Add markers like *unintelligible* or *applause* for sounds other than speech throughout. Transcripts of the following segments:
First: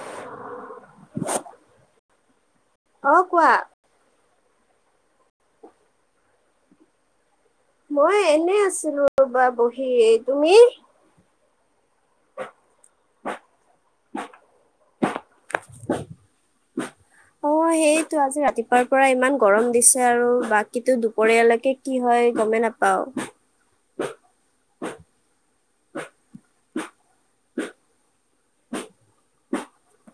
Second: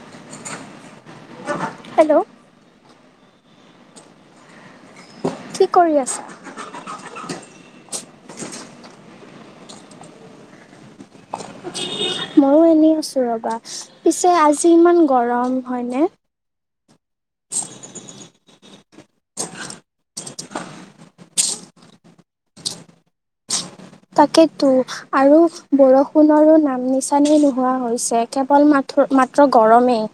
*inaudible* Hello, অ, কোৱা? কি কৰি আছা? মই এনে আছিলো ৰবা বহি, তুমি? ময়ো এনেই আছো ৰবা পিছে আজি ইমান গৰম হয়নে? *inaudible* অ, সেইটো আজি ৰাতিপুৱাৰ পৰা ইমান গৰম দিছে আৰু বাকী দুপৰীয়ালৈকে কি হয়? গমেই নাপাও। তাকেতো আৰু বৰষুণৰো নাম নিচানেই নোহোৱা হৈছে। কেৱল মাথ মাত্ৰ গৰমেই।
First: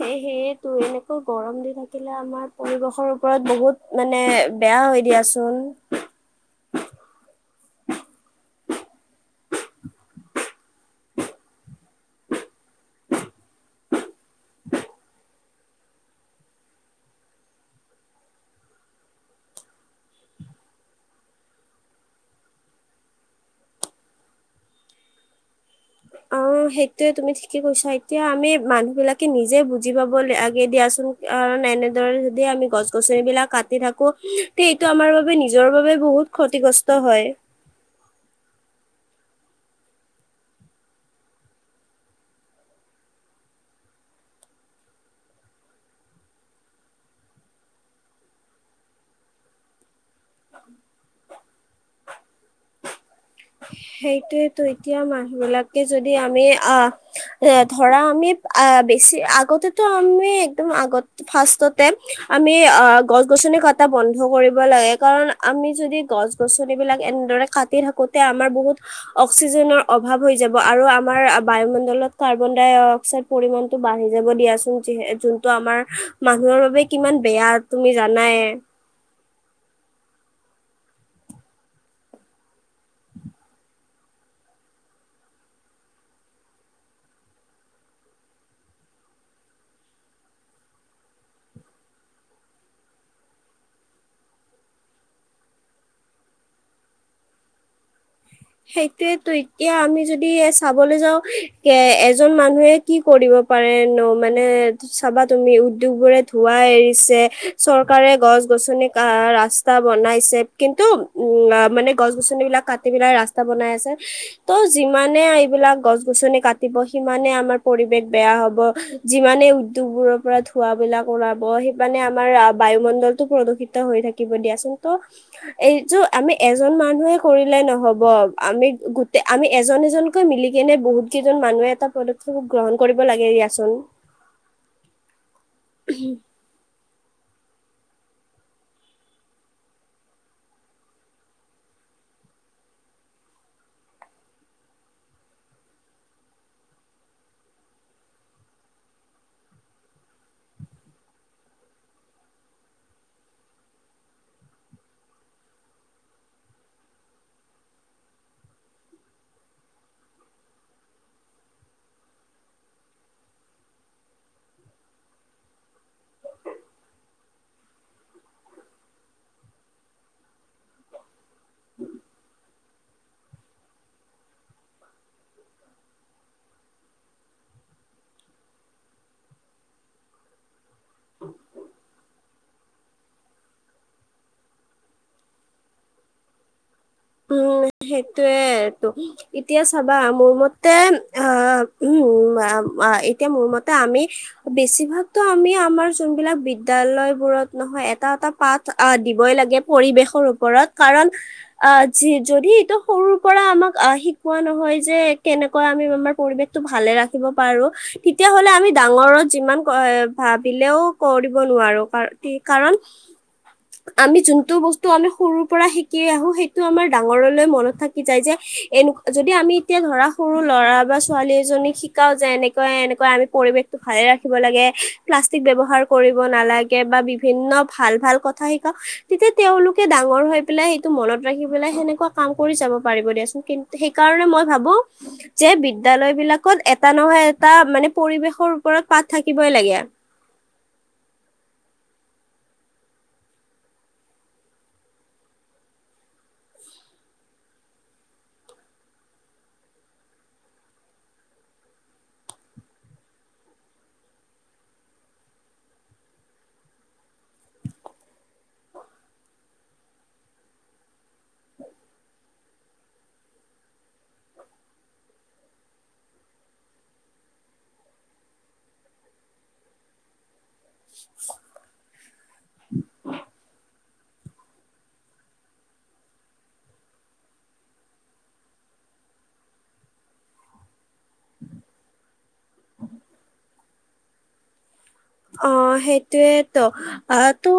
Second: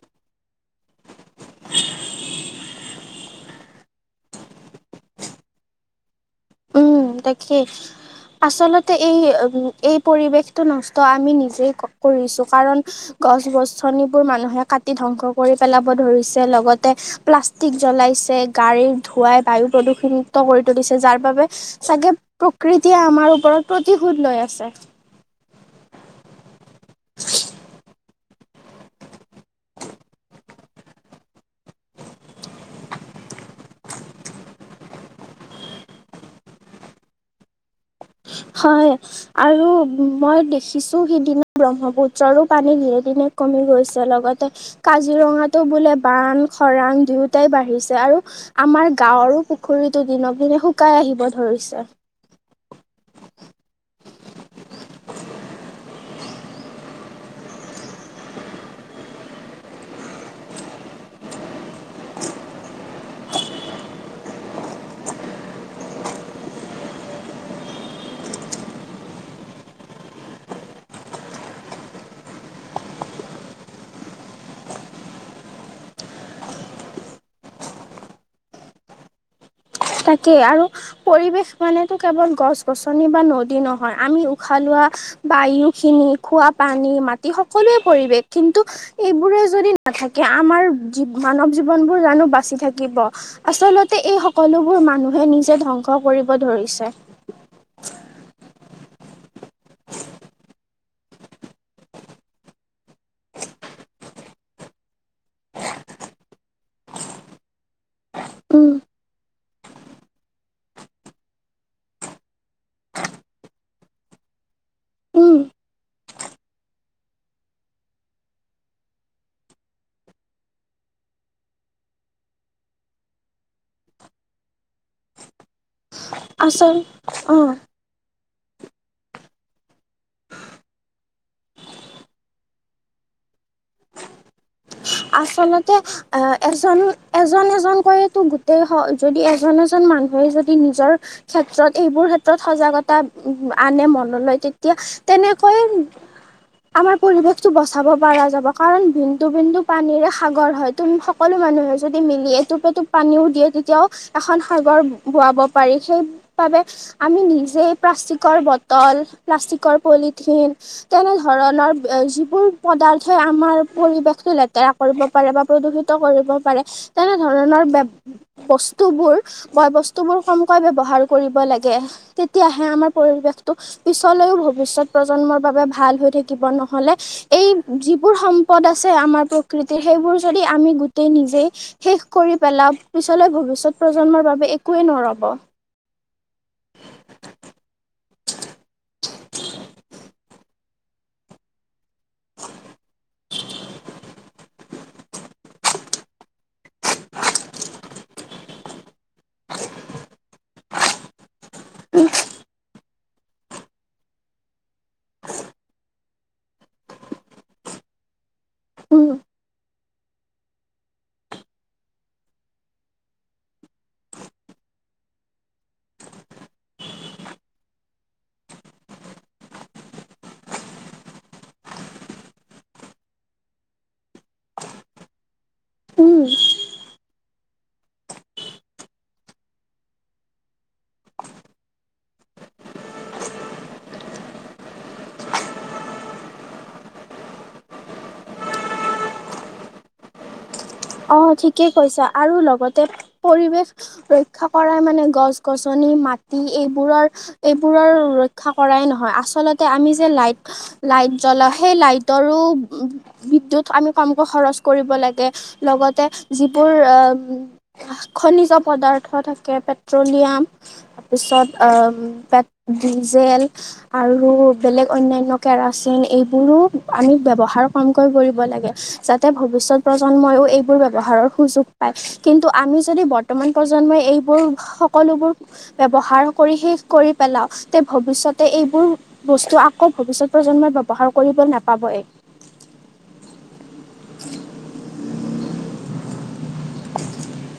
সেহেয়েতো এনেকৈ গৰম দি থাকিলে আমাৰ পৰিৱেশৰ ওপৰত বহুত মানে, এয়া হৈ দিয়াচোন। উম, তাকেই আচলতে এই উ এই পৰিৱেশটো নষ্ট আমি নিজেই কৰিছো কাৰণ, গছ গছনিবোৰ মানুহে কাটি ধ্বংস কৰি পেলাব ধৰিছে। লগতে প্লাষ্টিক জ্বলাই, ছে গাড়ীৰ ধোৱাই বায়ু প্ৰদূষণ মুুক্ত কৰি তুলিছে যাৰ বাবে। চাগে প্ৰকৃতিয়ে আমাৰ ওপৰত প্ৰতিশোধ লৈ আছে। অ, সেইটোয়ে তুমি ঠিকে কৈছা এতিয়া। এতিয়া আমি মানুহ বিলাকে নিজে বুজি পাবলৈ আগে দিয়াচোন কাৰণ এনেদৰে যদি হে আমি গছ গছনি সেই বিলাক কাটি থাকো সটো আমাৰ বাবে নিজৰ বাবে বহুত ক্ষতিগ্ৰস্ত হয়। হয়। আৰু মই দেখিছো সিদিনা ব্ৰহ্মপুত্ৰৰো পানী দিনে দিনে কমি গৈছে লগতে কাজিৰঙাতো বোলে বান খৰাং দুয়োটাই বাঢ়িছে। আৰু আমাৰ গাঁওৰ পুখুৰীতো দিনক দিনে শুকাই আহিব ধৰিছে। সেইটোয়েতো এতিয়া মানুহ বিলাকে যদি আমি আহ এ ধৰা আমি *inaudible* এটা বন্ধ কৰিব লাগে, কাৰণ আমি যদি গছ গছনি বিলাক এনেদৰে কাটি থাকোতে অক্সিজেনৰ অভাব হৈ যাব, আৰু আমাৰ বায়ুমণ্ডত কাৰ্বন ডাই অক্সাইড পৰিমাণ টো বাঢ়ি যাব দিয়াচোন। যি যোনটো আমাৰ মানুহৰ বাবে কিমান বেয়া তুমি জানাই? উ *unintelligible* তাকেই আৰু পৰিৱেশ মানেতো কেৱল গছ গছনি বা নদী নহয়। আমি উশাহ লোৱা বায়ু খিনি খোৱা পানী মাটি সকলো পৰিৱেশ। কিন্তু এইবোৰে যদি নাথাকে আমাৰ মানৱ জীৱন বোৰ জানো বাচি থাকিব? আচলতে এই সকলোবোৰ মানুহে নিজে ধ্বংস কৰিব ধৰিছে। সেইটোয়ো এতিয়া আমি যদি চাবলৈ যাও কে এজন মানুহে কি কৰিব মানে চাবা তুমি উদ্যোগ বোৰে ধোৱা এৰিছে ৰকাৰে গছ উম গছনি ৰাস স্তা বনাইছে কিন্তু উম মানে গছ গছনিবিলাক কাটি পেলাই ৰাস্ বনাই আছে ত' যিমানে উম এইবিলাক গছ গছনি কাটিব সিমানে আমাৰ পৰিবেশ বেয়া হব যিমানে উদ্যোগ বোৰৰ পৰা ধুৱা বিলাক ওলাব সিমানে আমাৰ বায়ুমণ্ডলটো প্ৰদূষিত হৈ থাকিব দিয়াচোন ত' এইযো আমি এজন আচল মানুহে অ কৰিলে নহব। আমি গোটেই আমি এজন এজনকৈ মিলি কিনে বহুত কেইজন মানুহে এটা পদক্ষেপ গ্ৰহণ কৰিব লাগে। দিয়া চোন। আচলতে আহ, এজন এজন এজন এজনকৈয়েতো গোটেই স যদি এজন, এজন মানুহে যদি নিজৰ ক্ষেত্ৰত এইবোৰ ক্ষেত্ৰত সজাগতা আনে মনলৈ তেতিয়া তেনেকৈ আমাৰ পৰিৱেশটো বচাব পৰা যাব। কাৰণ বিন্দু বিন্দু পানীৰে সাগৰ হয়, তুম সকলো মানুহে যদি মিলি এটোপ এটোপ পানীও দিয়ে তেতিয়াও এখন সাগৰ ব *inaudible* ৰ পলিথিন, তেনেধৰণৰ যিবোৰ পদাৰ্থ আমাৰ পৰিৱেশতো লে ৰা কৰিব পাৰে বা প্ৰদূষিত কৰিব পাৰে। তেনেধৰণৰ ব বস্তুবোৰ বয় বস্তু বোৰ কমকৈ ব্যৱহাৰ কৰিব লাগে। তেতিয়াহে আমাৰ পৰিৱেশতটো পিছলৈও ভৱিষ্যত প্ৰজন্মৰ বাবে ভাল হৈ থাকিব। নহ'লে এই যিবোৰ সম্পদ আছে আমাৰ কৃতিৰ সেইবোৰ যদি আমি গোটেই নিজেই শেষ কৰি পেলাও, পিছলে ভৱিষ্যত প্ৰজন্মৰ বাবে একোৱেই নৰব। উম, সেইটোয়েটো এতিয়া চাবা মোৰ মতে অ' উম উম, আ, আ, এতিয়া মোৰ মতে আমি বেছিভাগতো আমি আমাৰ যোনবিলাক বিদ্যালয় *unintelligible* বোৰত নহয় এটা, এটা পাঠ আহ, দিবই লাগে পৰিৱেশৰ ওপৰত, কাৰণ আ জি যদি এইটো সৰুৰ পৰা আমাক অ' শিকোৱা নহয় যে, কেনেকৈ আমি আমাৰ পৰিৱেশতটো ভালে ৰাখিব পাৰো। তেতিয়াহ'লে আমি উম ডাঙৰত যিমান *unintelligible* ভাবিলেও কৰিব নোৱাৰো, কা-কাৰণ আমি যোনটো বস্তু আমি সৰুৰ পৰা শিকি আহো সেই আমাৰ ডাঙৰলৈ মনত থাকি যায় যে, এনে যদি আমি এতিয়া ধৰা সৰু ল'ৰা বা ছোৱালী এজ *unintelligible* শিকাওঁ যে এনেকুৱা এনেকুৱা, আমি পৰিৱেশটো ভালে ৰাখিব লাগে। প্লাষ্টিক ব্যৱহাৰ কৰিব উম নালা গে বা বিভিন্ন ভাল ভাল কথা শিকাও, তেতিয়া তেওঁলোকে ডাঙৰ হৈ পেলাই সেইটো মনত ৰাখি পেলাই সেনেকুৱা কাম কৰি যাব পাৰিব দিয়াচোন, কিন্তু সেইকাৰণে মই ভাবোঁ যে বিদ্যালয় *unintelligible* বিলাকত এটা নহয় এটা মানে পৰিৱেশৰ ওপৰত পাত থাকিবই লাগে। অ', ঠিকে কৈছা আৰু লগতে পৰিৱেশ ৰক্ষা কৰাই মানে গছ গছন *unintelligible* মাটি এইবোৰৰ, এইবোৰৰ ৰক্ষা কৰাই নহয়, আচলতে আমি যে লাইট লাইট জ্বলা সেই লাইটৰো উম, বিদ্যুত আমি কমকৈ খৰচ কৰিব লাগে। লগতে যিবোৰ অ' খনিজ পদাৰ্থ থাকে, পেট্ৰলিয়াম তাৰপিছত অম, তাত ডিজেল আৰু বেলেগ অন্যান্য কেৰাচিন এইবোৰো আমি ব্যৱহাৰ কমকৈ কৰিব লাগে যাতে ভৱিষ্যত প্ৰজন্মইও এইবোৰ ব্যৱহাৰৰ সুযোগ পায় কিন্তু আমি যদি বৰ্তমান প্ৰজন্মই এইবোৰ সকলোবোৰ। ব্যৱহাৰ কৰি শেষ কৰি পেলাও তে ভৱিষ্যতে এইবোৰ বস্তু আকৌ ভৱিষ্যত প্ৰন্ম- জম ব্যৱহাৰ কৰিব নাপাবই। অ সেইটোয়েতো অ তো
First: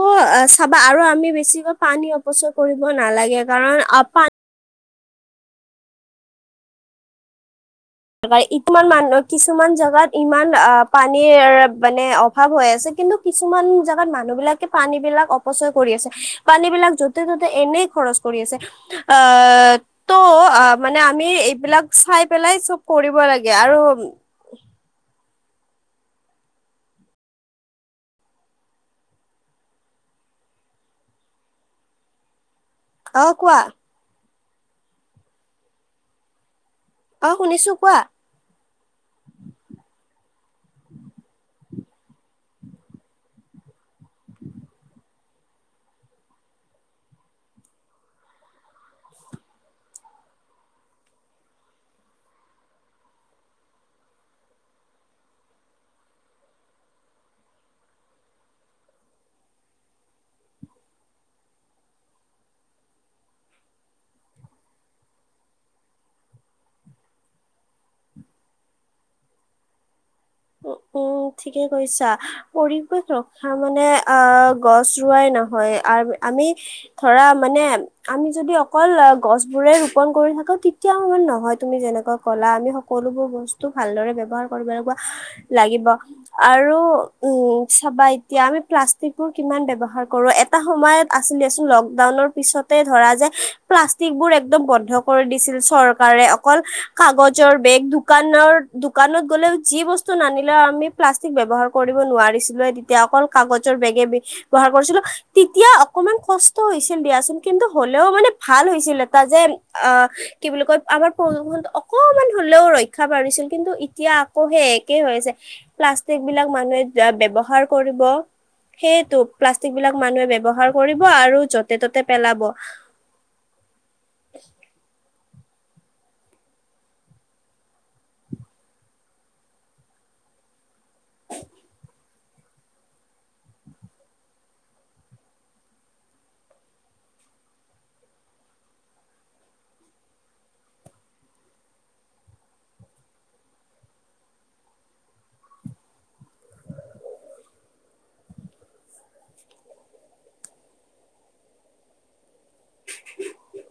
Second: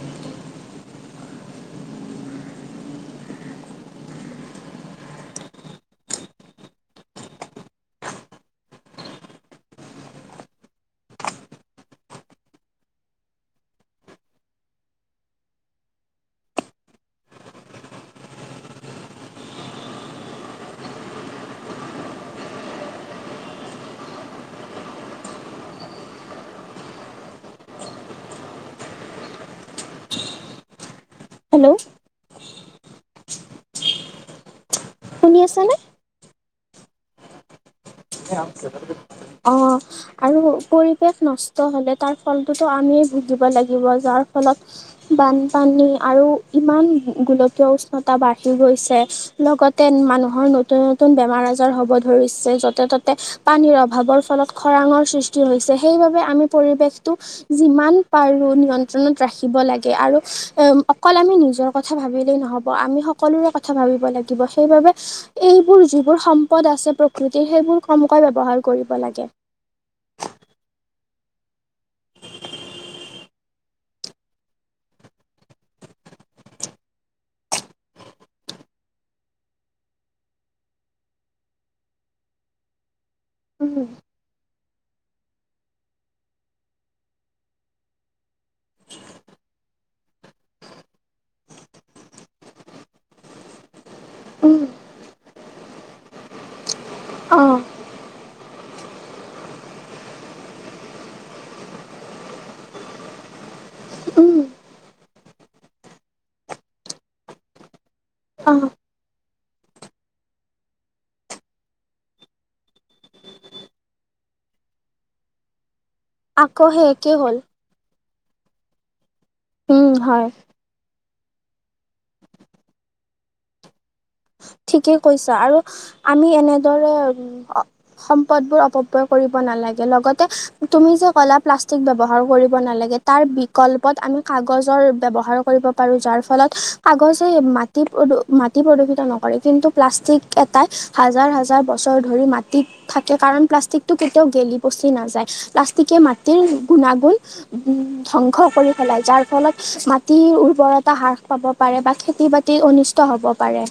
চাবা আৰু আমি বেছিকৈ পানী অপচয়, কৰিব নালাগে কাৰণ অ পা *inaudible* ইছমান মানুহ কিছুমান জাগাত ইমান অ পানীৰ মানে অভাৱ হৈ আছে। কিন্তু কিছুমান জাগাত মানুহ বিলাকে পানী বিলাক অপচয় কৰি আছে পানী বিলাক য'তে ত'তে এনেই, খৰচ কৰি আছে অ ত' মানে আমি এইবিলাক চাই পেলাই চব, কৰিব লাগে আৰু হেল্ল', আহ কোৱা। শুনি আছা নে। অ শুনিছোঁ কোৱা। অ আৰু পৰিৱেশ নষ্ট হ'লে তাৰ ফলটোতো আমিয়ে। *unintelligible* যাৰ ফলত, বানপানী আৰু ইমান গোলকীয় উষ্ণতা বাঢ়ি গৈছে, লগতে- মানুহৰ নতুন নতুন বেমাৰ আজাৰ হ'ব ধৰিছে যতে- ততে পানীৰ অভাৱৰ ফলত খৰাঙৰ সৃষ্টি হৈছে সেইবাবে আমি পৰিৱেশটো যি। যিমান পাৰো নিয়ন্ত্ৰণত ৰাখিব লাগে আৰু অকল আমি নিজৰ কথা ভাবিলেই নহব। আমি সকলোৰে কথা ভাবিব লাগিব সেইবাবে এইবোৰ যিবোৰ সম্পদ আছে প্ৰকৃত। ই সেইবোৰ কমকৈ ব্যৱহাৰ কৰিব লাগে। উ উম ঠিকে কৈছা, পৰিৱেশ ৰক্ষা- তাৰ মানে অ গছ ৰোৱাই নহয় অ আমি ধৰা মানে আমি যদি অকল গছ বোৰে ৰোপন কৰি থাকা তেতিয়াও নহয়, তুমি যেনেকুৱা ক'লা আমি - সকলোবোৰ বস্তু উম ভালদৰে ব্যৱহাৰ কৰিব লাগিব *inaudible* লাগিব আৰু উম চাবা এতিয়া আমি প্লাষ্টিক বোৰ কিমান ব্যৱহাৰ কৰোঁ। এটা সময়ত আছিলেচোন লকডাউনৰ পিছতে ধৰা যে প্লাষ্টিক বোৰ উম একদম বন্ধ কৰি দিছিল চৰকাৰে অকল অ কাগজৰ বেগ দোকানৰ দোকানত গ'লেও যি বস্তু নানিলেও আমি প্লাষ্টিক বব্যৱহাৰ কৰিব নোৱাৰিছিলৱে তেতিয়া অকল কাগজৰ বেগে দি উম গুৱা কৰিছিলো তেতিয়া অকমান কষ্ট হৈছিল দিয়াচোন কিন্তু হ'লেও মানে অ ভাল হৈছিল এটা যে আহ কি বুলি কয় আমাৰ প্ৰদূষণটো অকমান হলেও ৰক্ষা পৰিছিল কিন্তু এতিয়া- আকৌ সেই একে হৈছে প্লাষ্টিক বিলাক আকৌ মানুহে সেই একেই হ'ল ব্যৱহাৰ কৰিব। সেইটো প্লাষ্টিক উম বিলাক হয় মানুহে ব্যৱহাৰ কৰিব। খোৱা আৰু য'তে ত'তে পেলাব। ঠিকেই কৈছা আৰু আমি এনেদৰে সম্পদবোৰ অপব্যয় কৰিব নালাগে লগ তে তুমি যে ক'লা' প্লাষ্টিক ব্যৱহাৰ কৰিব নেলাগে, তাৰ বিকল্পত আমি কাগজৰ ব্যৱহাৰ কৰিব পাৰো যাৰ ফলত কাগজে মাটি প্ৰদু মাটি প্ৰদূষিত নকৰে। কিন্তু প্লাষ্টিক এটাই হাজাৰ হাজাৰ বছৰ ধৰি মাটিত থাকে, কাৰণ প্লাষ্টিকটো কেতিয়াও গে- গেলি -পচি নাযায় প্লাষ্টিকে মাটিৰ গুণাগুণ ধ্বংস কৰি পেলাই, যাৰ ফলত- মাটিৰ উৰ্বৰতা হ্ৰাস পাব পাৰে বা খেতি বাতি অনিষ্ট হ'ব পাৰে।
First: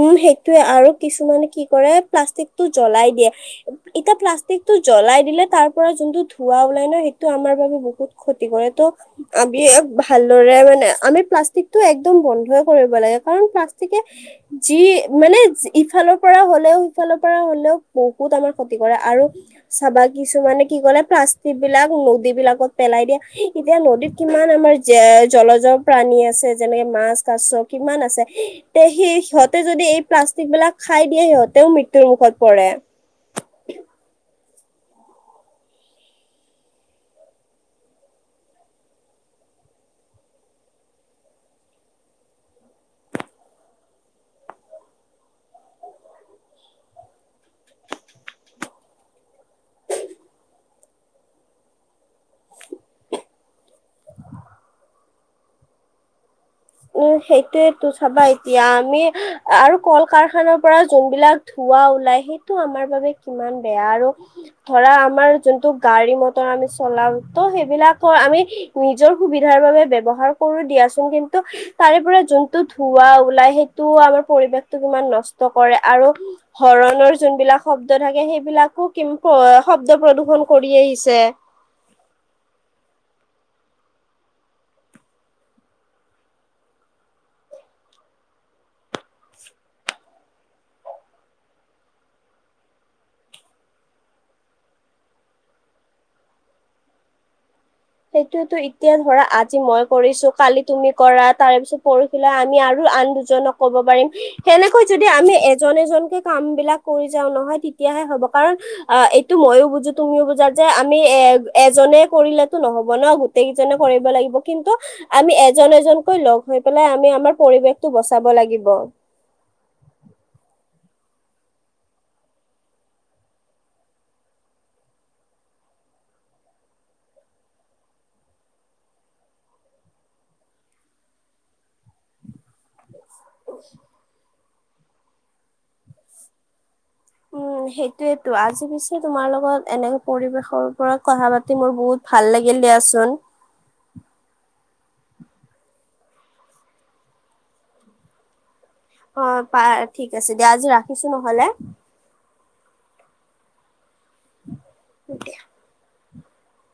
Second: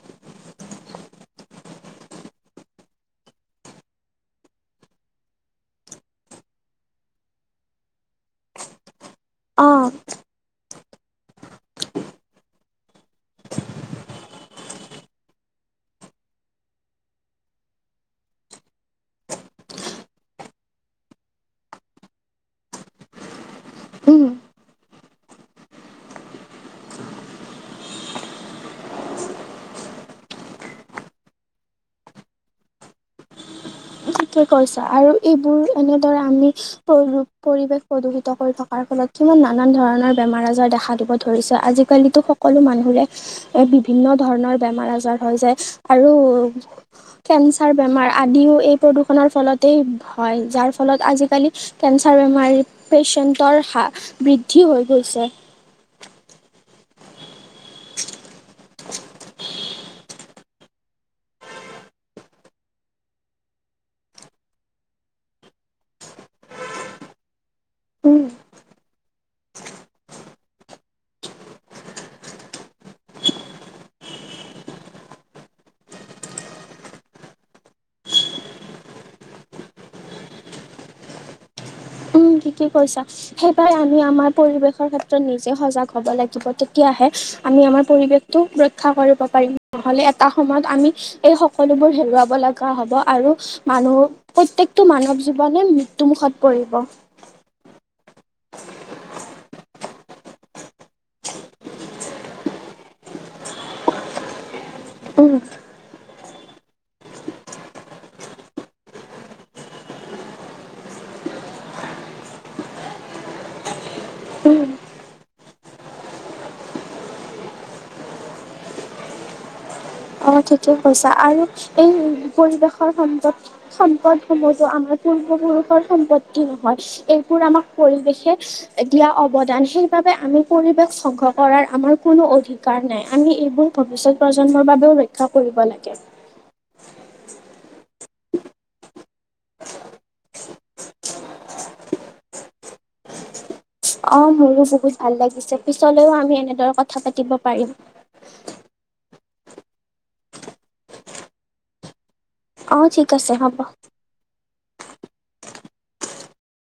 উম সেইটোৱে আৰু কিছুমানে কি কৰে প্লাষ্টিকটো জ্বলাই দিয়ে এতিয়া প্লাষ্টিক টো জ্বলাই দিলে তাৰ পৰা যোনটো ধোৱা ওলাই ন সেইটো আমাৰ বাবে বহুত ক্ষতি কৰে ত'- আমি অ ভালদৰে মানে আমি প্লাষ্টিক টো একদম বন্ধই কৰিব লাগে, কাৰণ প্লাষ্টিকে যি মানে ইফালৰ পৰা হ'লেও সিফালৰ পৰা হ'লেও বহুত আমাৰ ক্ষতি কৰে আৰু- চাবা কিছুমানে কি কৰে প্লাষ্টিক বিলাক নদী বিলাকত পেলাই দিয়ে। এতিয়া নদীত উম, কিমান আমাৰ- যে জলজৰ প্ৰাণী আছে যেনেকে মাছ কাছ কিমান আছে, তে সেই সিহঁতে যদি এই প্লাষ্টিক বিলাক খাই দিয়ে সিহঁতেও মৃত্যুৰ মুখত পৰে। ঠিকে কৈছ, আৰু এইবোৰ এনেদৰে আমি পৰি-পৰিৱেশ প্ৰদূষিত কৰি থকাৰ ফলত কিমান নানান ধৰণৰ বেমাৰ আজাৰ দেখা দিব ধৰিছে, আজিকালিতো সকলো মানুহৰে এ বিভিন্ন ধৰণৰ বেমাৰ আজাৰ হৈ যায়, আৰু কেঞ্চাৰ বেমাৰ আদিও এই প্ৰদূষণৰ ফলতেই হয়, যাৰ ফলত আজিকালি কেঞ্চাৰ বেমাৰী পেচেন্টৰ হা বৃদ্ধি হৈ গৈছে। উম, সেইটোৱেতো চাবা এতিয়া আমি আৰু কল কাৰখানাৰ পৰা যোনবিলাক ধো ধোৱা ওলাই সেইটো আমাৰ বাবে কিমান বেয়া আৰু, ধৰা আমাৰ যোনটো গাড়ী মটৰ আমি চলাও ত' সেইবিলাকৰ উম, আমি নিজৰ সুবিধাৰ বাবে ব্যৱহাৰ কৰো দিয়াচোন কিন্ত ত তাৰে পৰা যোনটো ধৱা ওলাই সেইটো আমাৰ পৰিৱেশটো কিমান নষ্ট কৰে আৰু হৰণৰ যোনবিলাক শব্দ থাকে সেইবিলাকো কিম্প শব্দ প্ৰদূ্ষন কৰি আহিছে। *unintelligible* তুমি ঠিকে কৈছা, সেইবাৰ আমি আমাৰ পৰিৱেশৰ ক্ষেত্ৰত নিজে সজাগ হব লাগিব তেতিয়াহে আমি আমাৰ পৰিৱেশটো ৰক্ষা কৰিব পাৰিম, নহলে এটা সময়ত আমি এই সকলোবোৰ হেৰুৱাব লগা হব, আৰু মানুহ প্ৰত্যেকটো মানৱ জীৱনে মৃত্যুমুখত পৰিব। সেইটোতো এতিয়া ধৰা আজি মই কৰিছো কালি তুমি কৰা তাৰ পিছত পৰখিলা আমি আৰু আন দুজনক ক'ব পাৰিম, সেনেকৈ যদি উম আমি এজন এজনকে কাম বিলাক কৰি যাও নহয় তেতিয়াহে হ'ব কাৰণ অ, এইটো ময়ো বুজো তুমিও বুজা যে আমি এ এজনে কৰিলেত তো নহব ন গোটেই কেইজনে কৰিব লাগিব, কিন্তু আমি এজন-এজনকৈ লগ হৈ পেলাই আমি আমাৰ প পৰিৱেশটো বচাব লাগিব। *inaudible* অ ঠিকেই কৈছা আৰু এই পৰিৱেশৰ সম্পদ সম্পদ সমূহো আমাৰ পু পূ্ৰ্বপুৰুষৰ সম্পত্তি নহয়, এইবোৰ আমাক পৰিৱেশে দিয়া অৱদান সেইবাবে আমি পৰিৱেশ ধংস কৰাৰ আমাৰ কোনো অধিকাৰ নাই। আমি এইবোৰ ভৱিষ্যত প্ৰজন্মৰ বাবেও ৰক্ষা কৰিব লাগে। এইটোৱেইতো, আজি পিছে তোমাৰ লগত এনে পৰিৱেশৰ ওপৰত কথা পাতি মোৰ বহুত ভাল লাগিল দিয়াচোন। অ', মোৰো বহুত ভাল লাগিছে পিছলৈও আমি এনেদৰে কথা পাতিব পাৰিম। *inaudible* অ', পাৰ ঠিক আছে দিয়া, আজি ৰাখিছো নহলে। অ', ঠিক আছে হ'ব। *unintelligible*